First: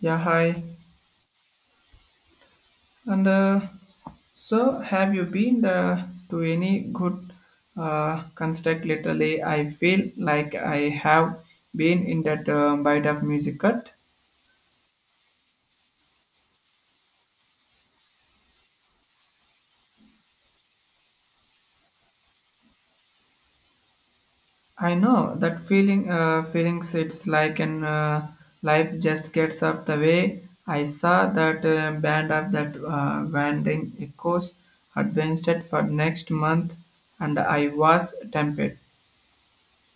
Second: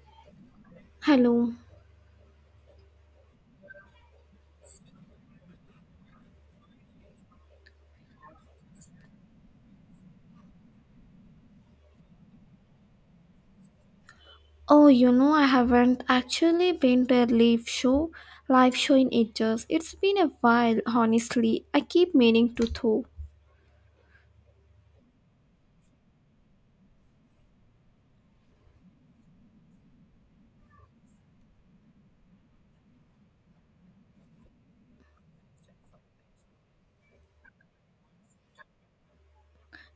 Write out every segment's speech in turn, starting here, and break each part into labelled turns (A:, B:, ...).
A: Yeah, hi.
B: Hello.
A: And so, have you been to any good construct lately? I feel like I have been in that bite of music cut.
B: Oh, you know, I haven't actually been to a live show in ages. It's been a while, honestly. I keep meaning to though.
A: I know that feeling. Feelings. It's like an life just gets off the way. I saw that band of that Wandering Echoes advanced it for next month, and I was tempted.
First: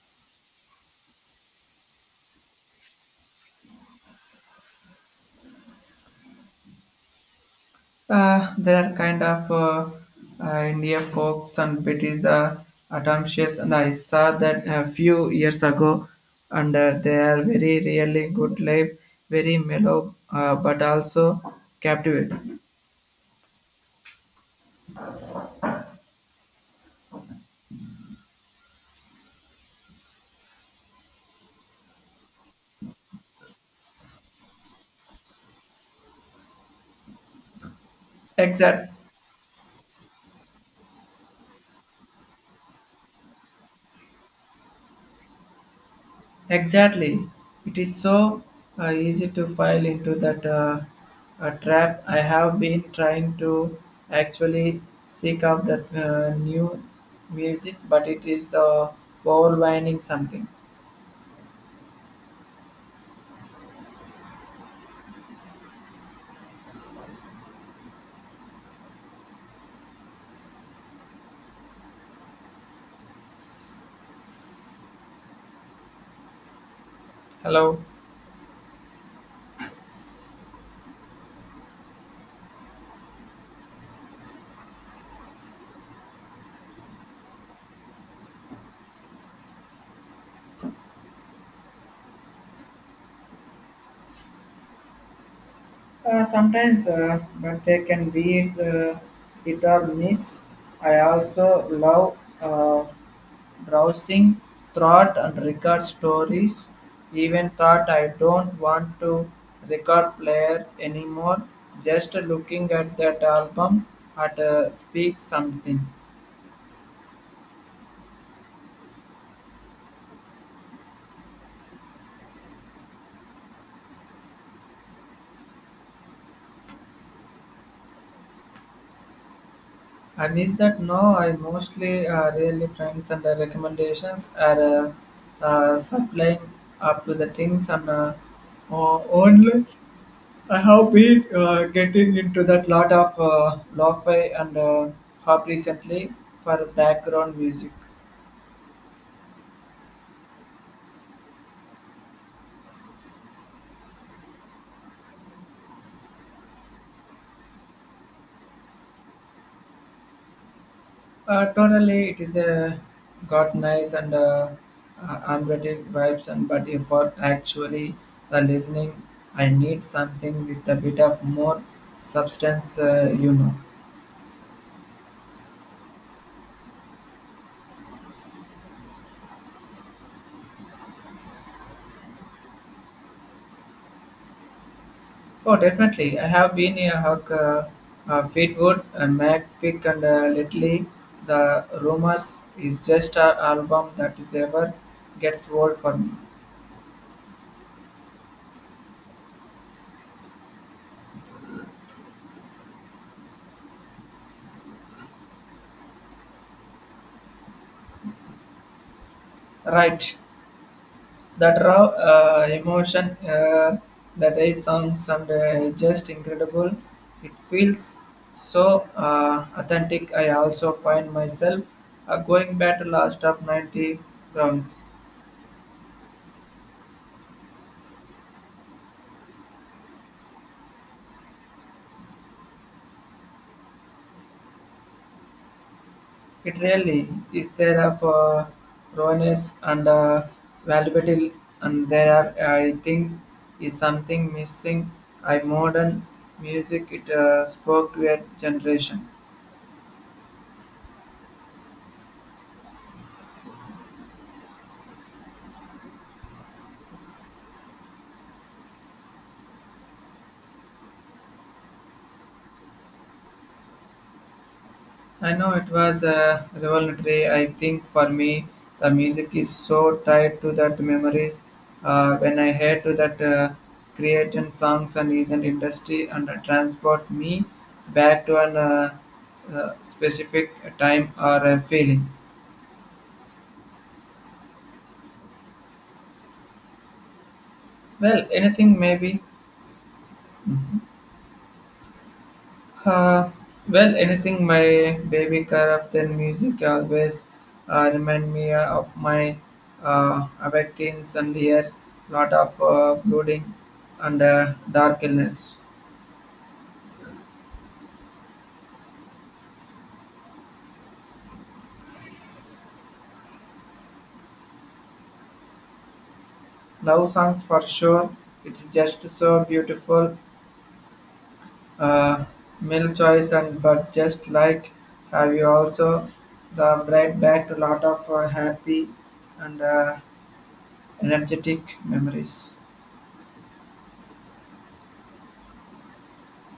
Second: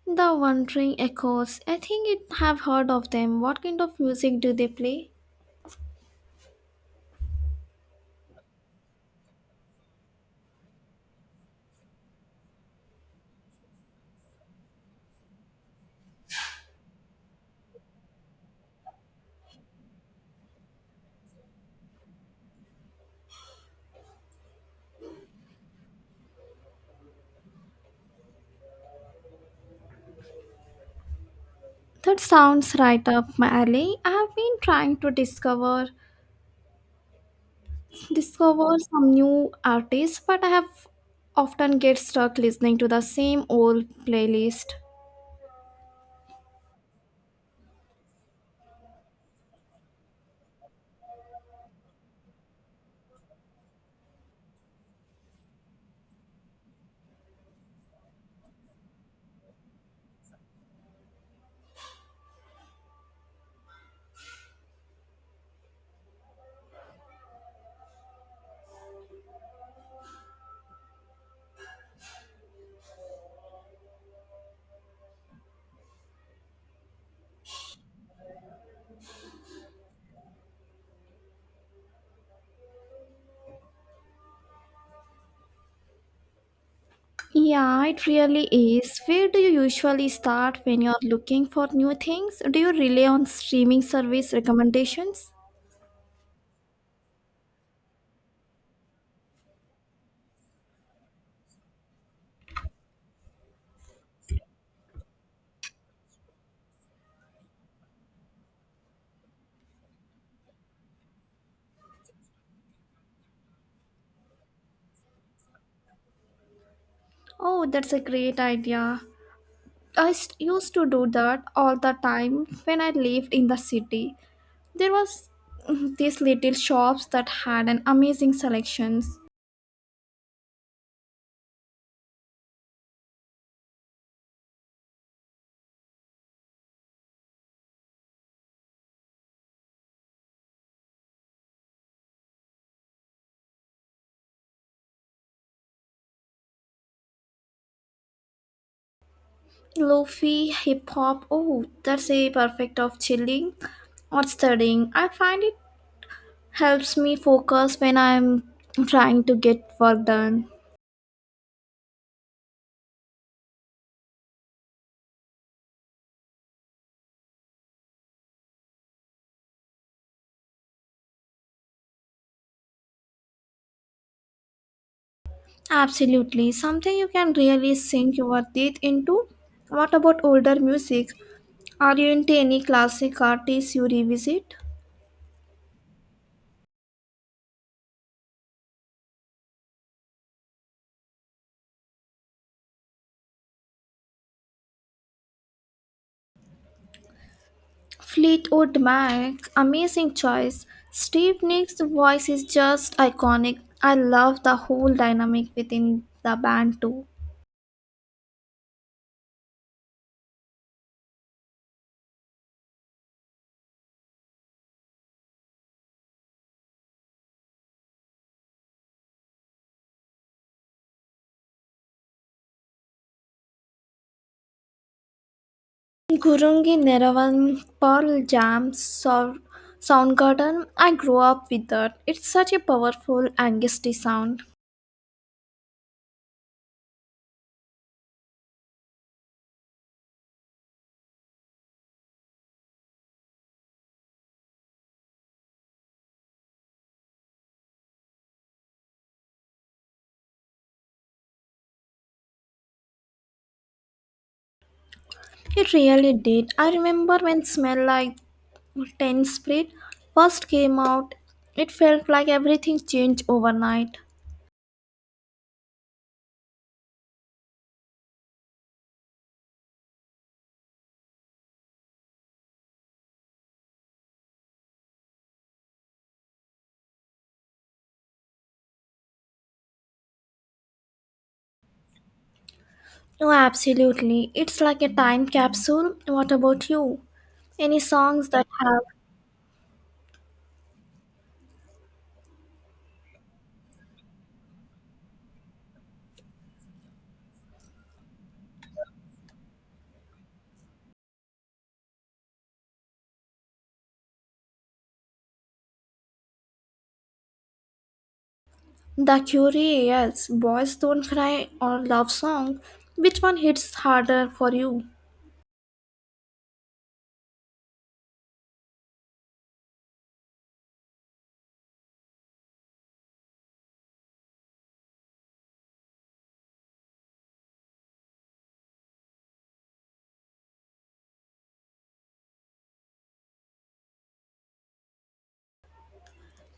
B: The Wandering Echoes. I think I have heard of them. What kind of music do they play?
A: There are kind of India folks and it is Atomsius and I saw that a few years ago and they are very really good life, very mellow but also captivating.
B: That sounds right up my alley. I have been trying to discover
A: Exact,
B: some new artists, but I have often get stuck listening to the same old playlist.
A: exactly. It is so easy to fall into that trap. I have been trying to actually seek out that new music but it is overwhelming something. Hello.
B: Yeah, it really is. Where do you usually start when you're looking for new things? Do you rely on streaming service recommendations?
A: Sometimes, but they can be it, hit or miss. I also love browsing thought and record stories. Even thought I don't want to record player anymore. Just looking at that album at speaks something.
B: Oh, that's a great idea. Used to do that all the time when I lived in the city. There was these little shops that had an amazing selections.
A: I miss that now. I mostly really friends and recommendations are supplying up to the things and only I have been getting into that lot of lo-fi and hop recently for background music.
B: Lofi, hip hop. Oh, that's a perfect of chilling or studying. I find it helps me focus when I'm trying to get work done.
A: Totally, it is a got nice and ambient vibes, and but if for actually the listening, I need something with a bit of more substance, you know.
B: Absolutely, something you can really sink your teeth into. What about older music? Are you into any classic artists you revisit?
A: Oh, definitely, I have been a hug, Fleetwood, Mac, Vic, and lately the rumors is just an album that is ever gets old for me,
B: Fleetwood Mac, amazing choice. Steve Nicks' voice is just iconic. I love the whole dynamic within the band too.
A: right? That raw emotion, that I songs and just incredible. It feels so authentic. I also find myself going back to last of 90 rounds.
B: Gurungi Neravan, Pearl Jam, Soundgarden, I grew up with that. It's such a powerful, angsty sound.
A: It really is there of rawness and validity and there are, I think is something missing. I modern music it spoke to a generation.
B: It really did. I remember when Smell Like 10 Spirit first came out, it felt like everything changed overnight.
A: I know it was revolutionary. I think for me, the music is so tied to that memories. When I head to that creating songs and is an industry and transport me back to an specific time or a feeling.
B: Oh, absolutely. It's like a time capsule. What about you? Any
A: Well,
B: songs that
A: anything
B: have
A: maybe. Hmm. Uh, well, anything my baby craft and music always remind me of my awakenings and here lot of brooding and dark illness.
B: the curious Boys Don't Cry or Love Song? Which one hits harder for you?
A: Love songs for sure. It's just so beautiful. Uh, male choice and but just like have you also the bright back to lot of happy and energetic memories.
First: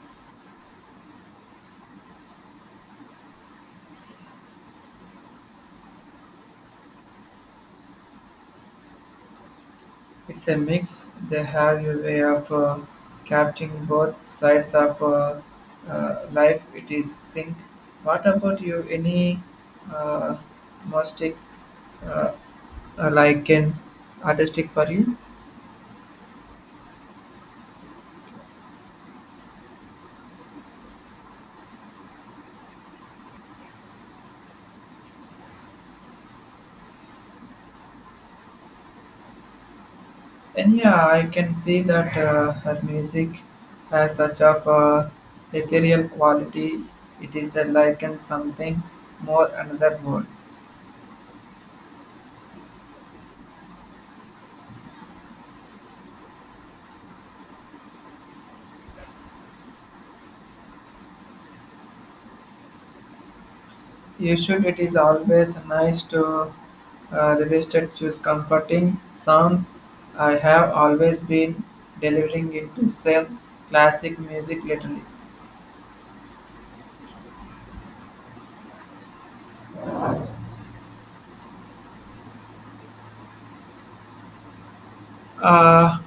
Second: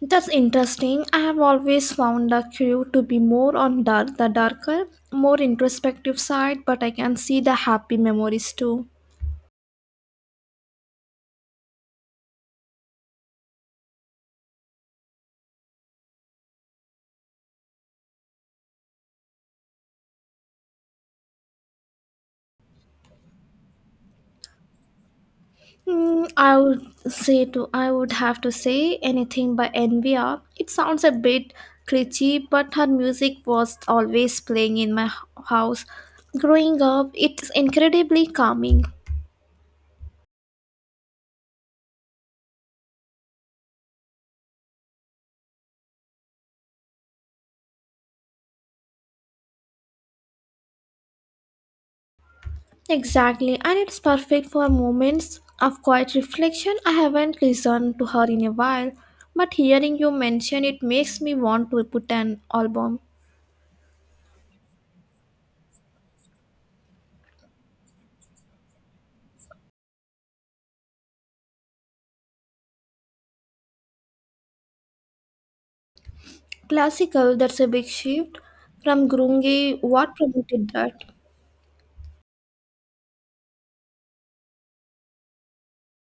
B: That's interesting. I have always found the crew to be more on dark, the darker, more introspective side, but I can see the happy memories too.
A: It's a mix. They have a way of capturing both sides of life. It is think. What about you? Any uh, artistic, uh, like an artistic for you?
B: Hmm, I would have to say anything by NVR. It sounds a bit cliche, but her music was always playing in my house. Growing up, it's incredibly calming.
A: And yeah, I can see that her music has such of a ethereal quality. It is a like and something more another world.
B: Exactly, and it's perfect for moments of quiet reflection. I haven't listened to her in a while, but hearing you mention it makes me want to put an album.
A: You should. It is always nice to revisit choose comforting sounds. I have always been delivering into same classic music lately.
B: Classical, that's a big shift from grunge. What promoted that?
A: Uh,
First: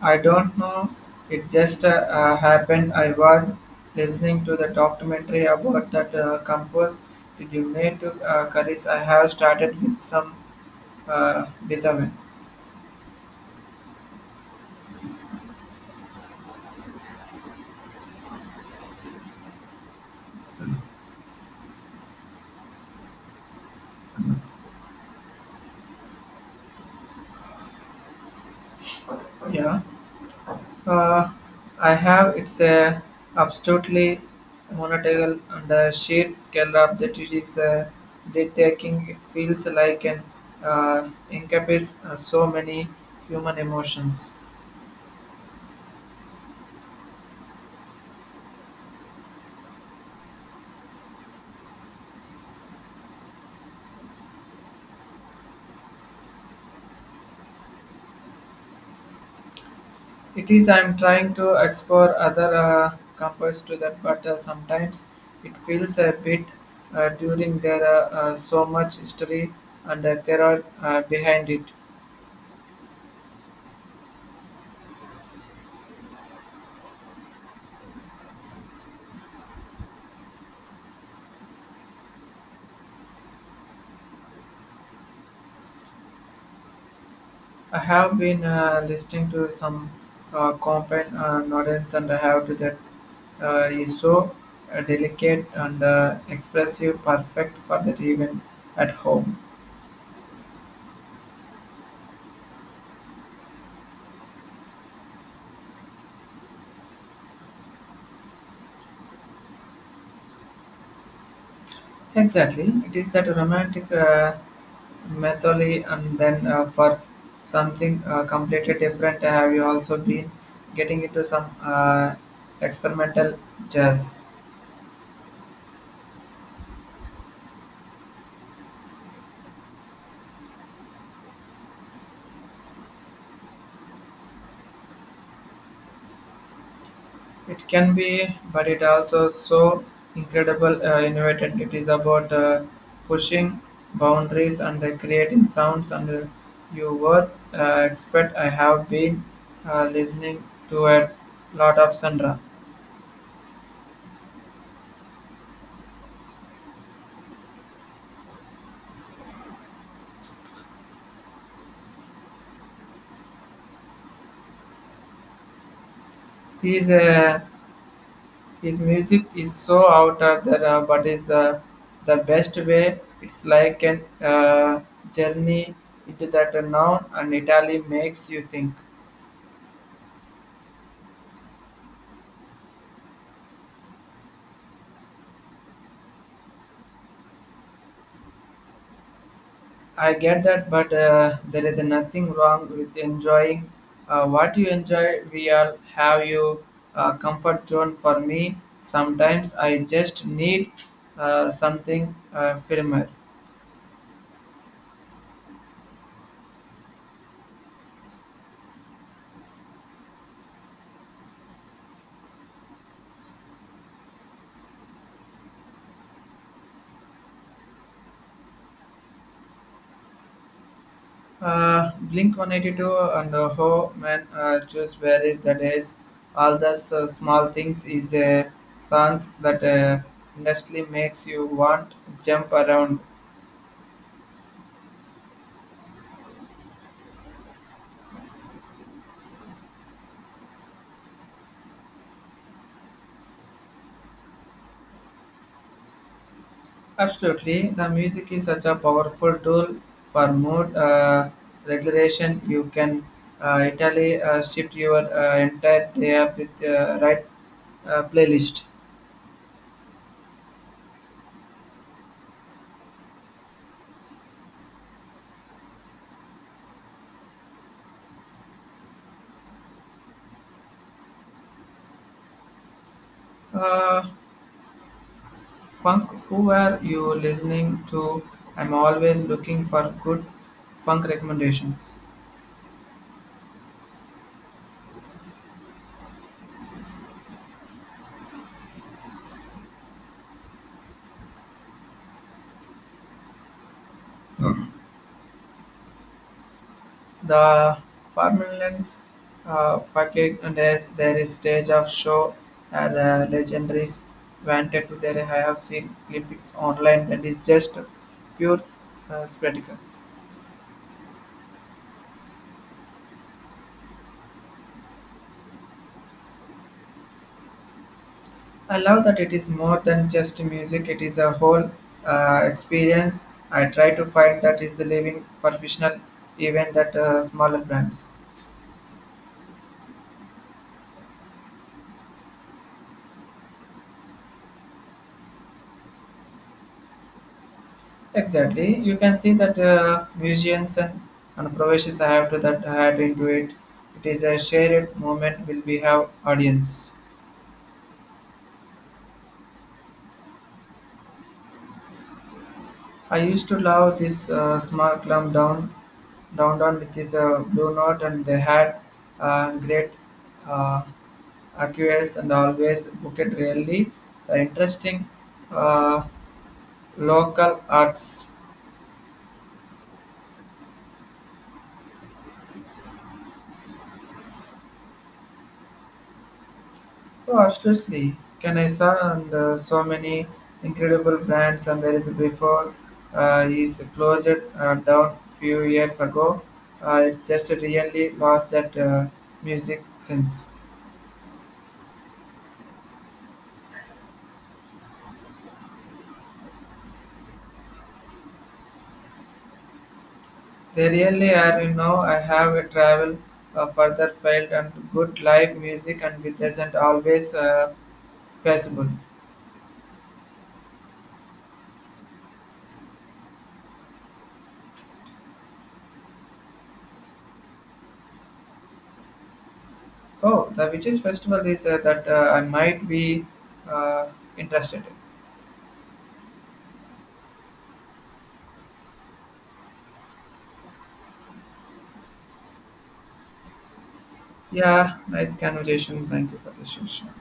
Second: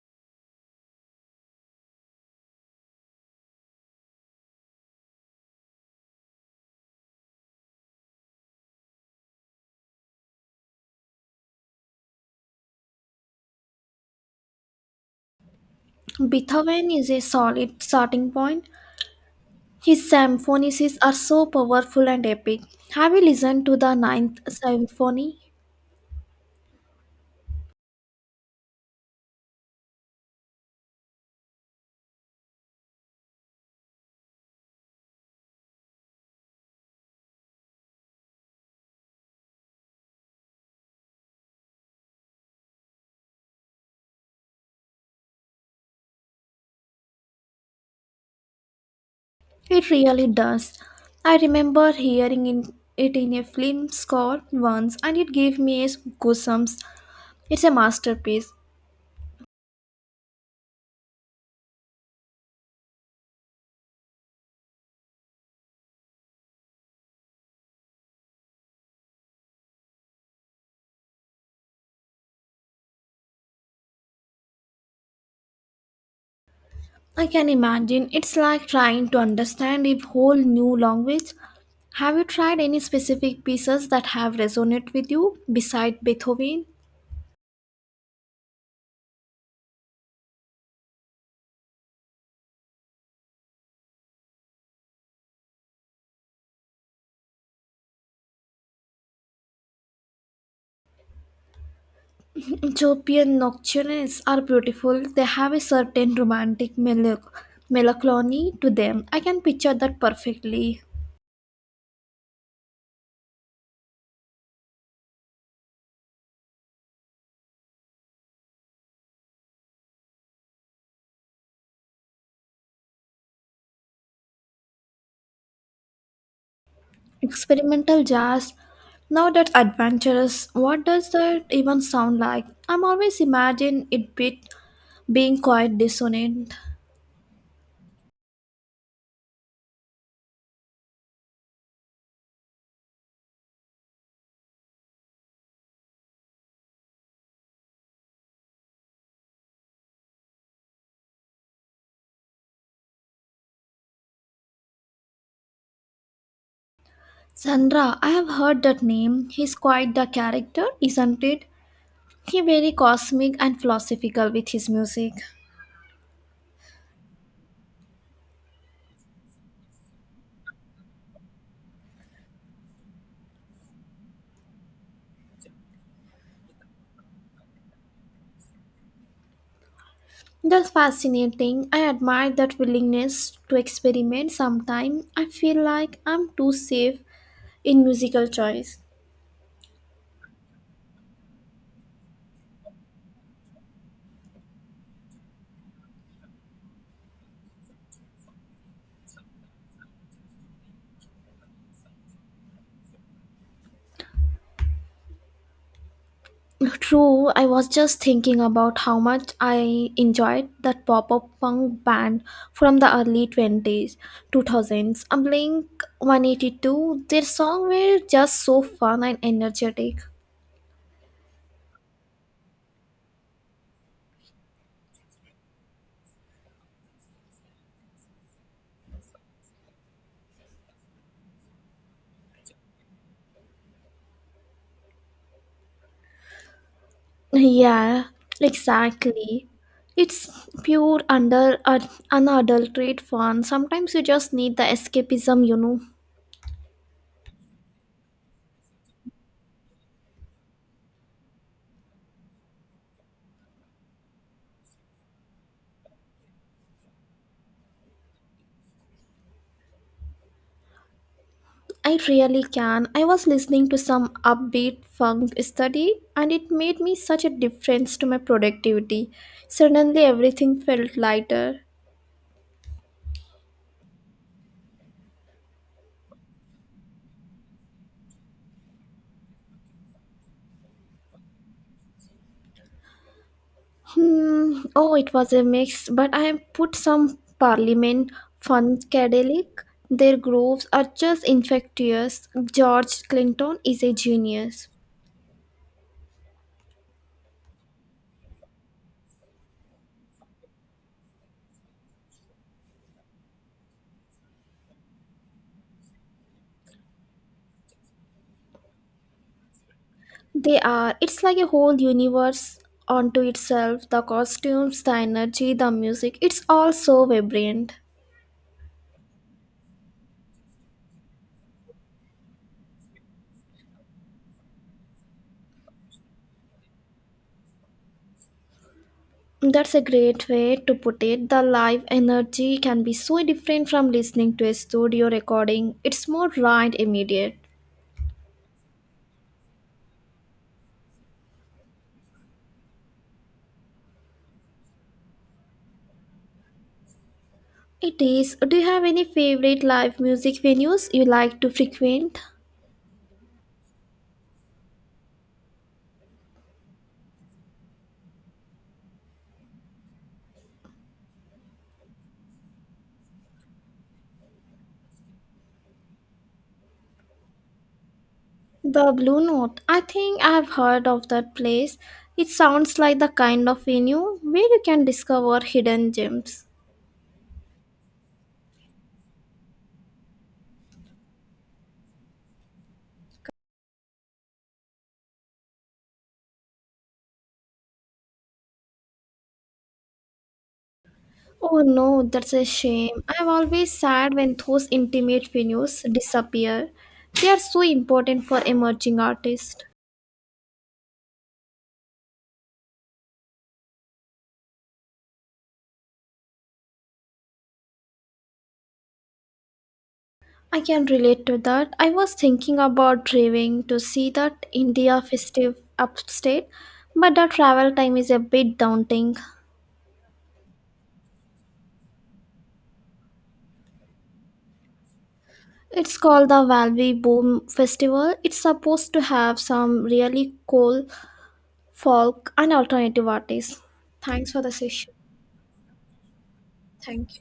A: I don't know. It just happened. I was listening to the documentary about that compose. Did you make to Karis? I have started with some Beethoven.
B: Beethoven is a solid starting point. His symphonies are so powerful and epic. Have you listened to the Ninth Symphony?
A: Yeah. Uh, I have. It's a absolutely monotonical, and the sheer scale of that it is breathtaking. It feels like an encompasses so many human emotions.
B: It really does. I remember hearing in a film score once and it gave me goosebumps. It's a masterpiece.
A: It is. I'm trying to explore other compares to that, but sometimes it feels a bit during there are so much history and there are behind it.
B: I can imagine it's like trying to understand a whole new language. Have you tried any specific pieces that have resonated with you beside Beethoven?
A: I have been listening to some compound noddings and I have to that is so delicate and expressive, perfect for that even at home.
B: Ethiopian nocturnes are beautiful. They have a certain romantic melancholy to them. I can picture that perfectly.
A: Exactly, it is that romantic method and then for something completely different, have you also been getting into some experimental jazz?
B: Experimental jazz. Now that's adventurous. What does that even sound like? I'm always imagine it bit being quite dissonant.
A: It can be, but it also so incredible innovative. It is about pushing boundaries and creating sounds and you were expert. I have been listening to a lot of Sandra.
B: Sandra, I have heard that name. He's quite the character, isn't it? He very cosmic and philosophical with his music.
A: His uh, his music is so out of that, but is the best way. It's like an journey into that now and Italy makes you think.
B: That's fascinating. I admire that willingness to experiment. Sometimes I feel like I'm too safe in musical choice.
A: I get that, but there is nothing wrong with enjoying what you enjoy. We all have you comfort zone. For me, sometimes I just need something firmer.
B: True, I was just thinking about how much I enjoyed that pop-up punk band from the early 2000s. Blink 182, their songs were just so fun and energetic.
A: Blink 182 and the whole man choose very the days. All the small things is songs that honestly makes you want jump around.
B: Yeah, exactly. It's pure under unadulterated fun. Sometimes you just need the escapism, you know.
A: Absolutely, the music is such a powerful tool for mood regulation. You can entirely shift your entire day up with the right playlist.
B: I really can. I was listening to some upbeat funk study and it made me such a difference to my productivity. Suddenly everything felt lighter.
A: Uh, funk, who are you listening to? I'm always looking for good funk recommendations.
B: Hmm. Oh, it was a mix, but I put some Parliament Funkadelic. Their grooves are just infectious. George Clinton is a genius.
A: The Formulans faculty as their stage of show are legendaries wanted to their I have seen Olympics online that is just pure spectacle.
B: They are. It's like a whole universe onto itself. The costumes, the energy, the music. It's all so vibrant.
A: I love that it is more than just music, it is a whole experience. I try to find that is a living professional event that smaller brands.
B: That's a great way to put it. The live energy can be so different from listening to a studio recording. It's more raw and immediate.
A: Exactly. You can see that musicians and professionals have to that had into it. It is a shared moment will we have audience.
B: It is. Do you have any favorite live music venues you like to frequent?
A: I used to love this small club down with this blue note and they had great uh, acquires and always booked really the interesting uh, local arts.
B: The Blue Note. I think I have heard of that place. It sounds like the kind of venue where you can discover hidden gems.
A: Oh, absolutely. Can I saw and so many incredible brands and there is a before is closed down few years ago. It's just really lost that music sense.
B: Oh no, that's a shame. I'm always sad when those intimate venues disappear. They are so important for emerging artists.
A: They really are, you know, I have a travel further failed and good live music and with isn't always feasible.
B: I can relate to that. I was thinking about driving to see that India festive upstate, but the travel time is a bit daunting.
A: Oh, the Witches Festival is that I might be uh, interested in.
B: It's called the Valvi Boom Festival. It's supposed to have some really cool folk and alternative artists. Thanks for the session.
A: Yeah, nice conversation. Thank you for the
B: Thank
A: session.
B: you.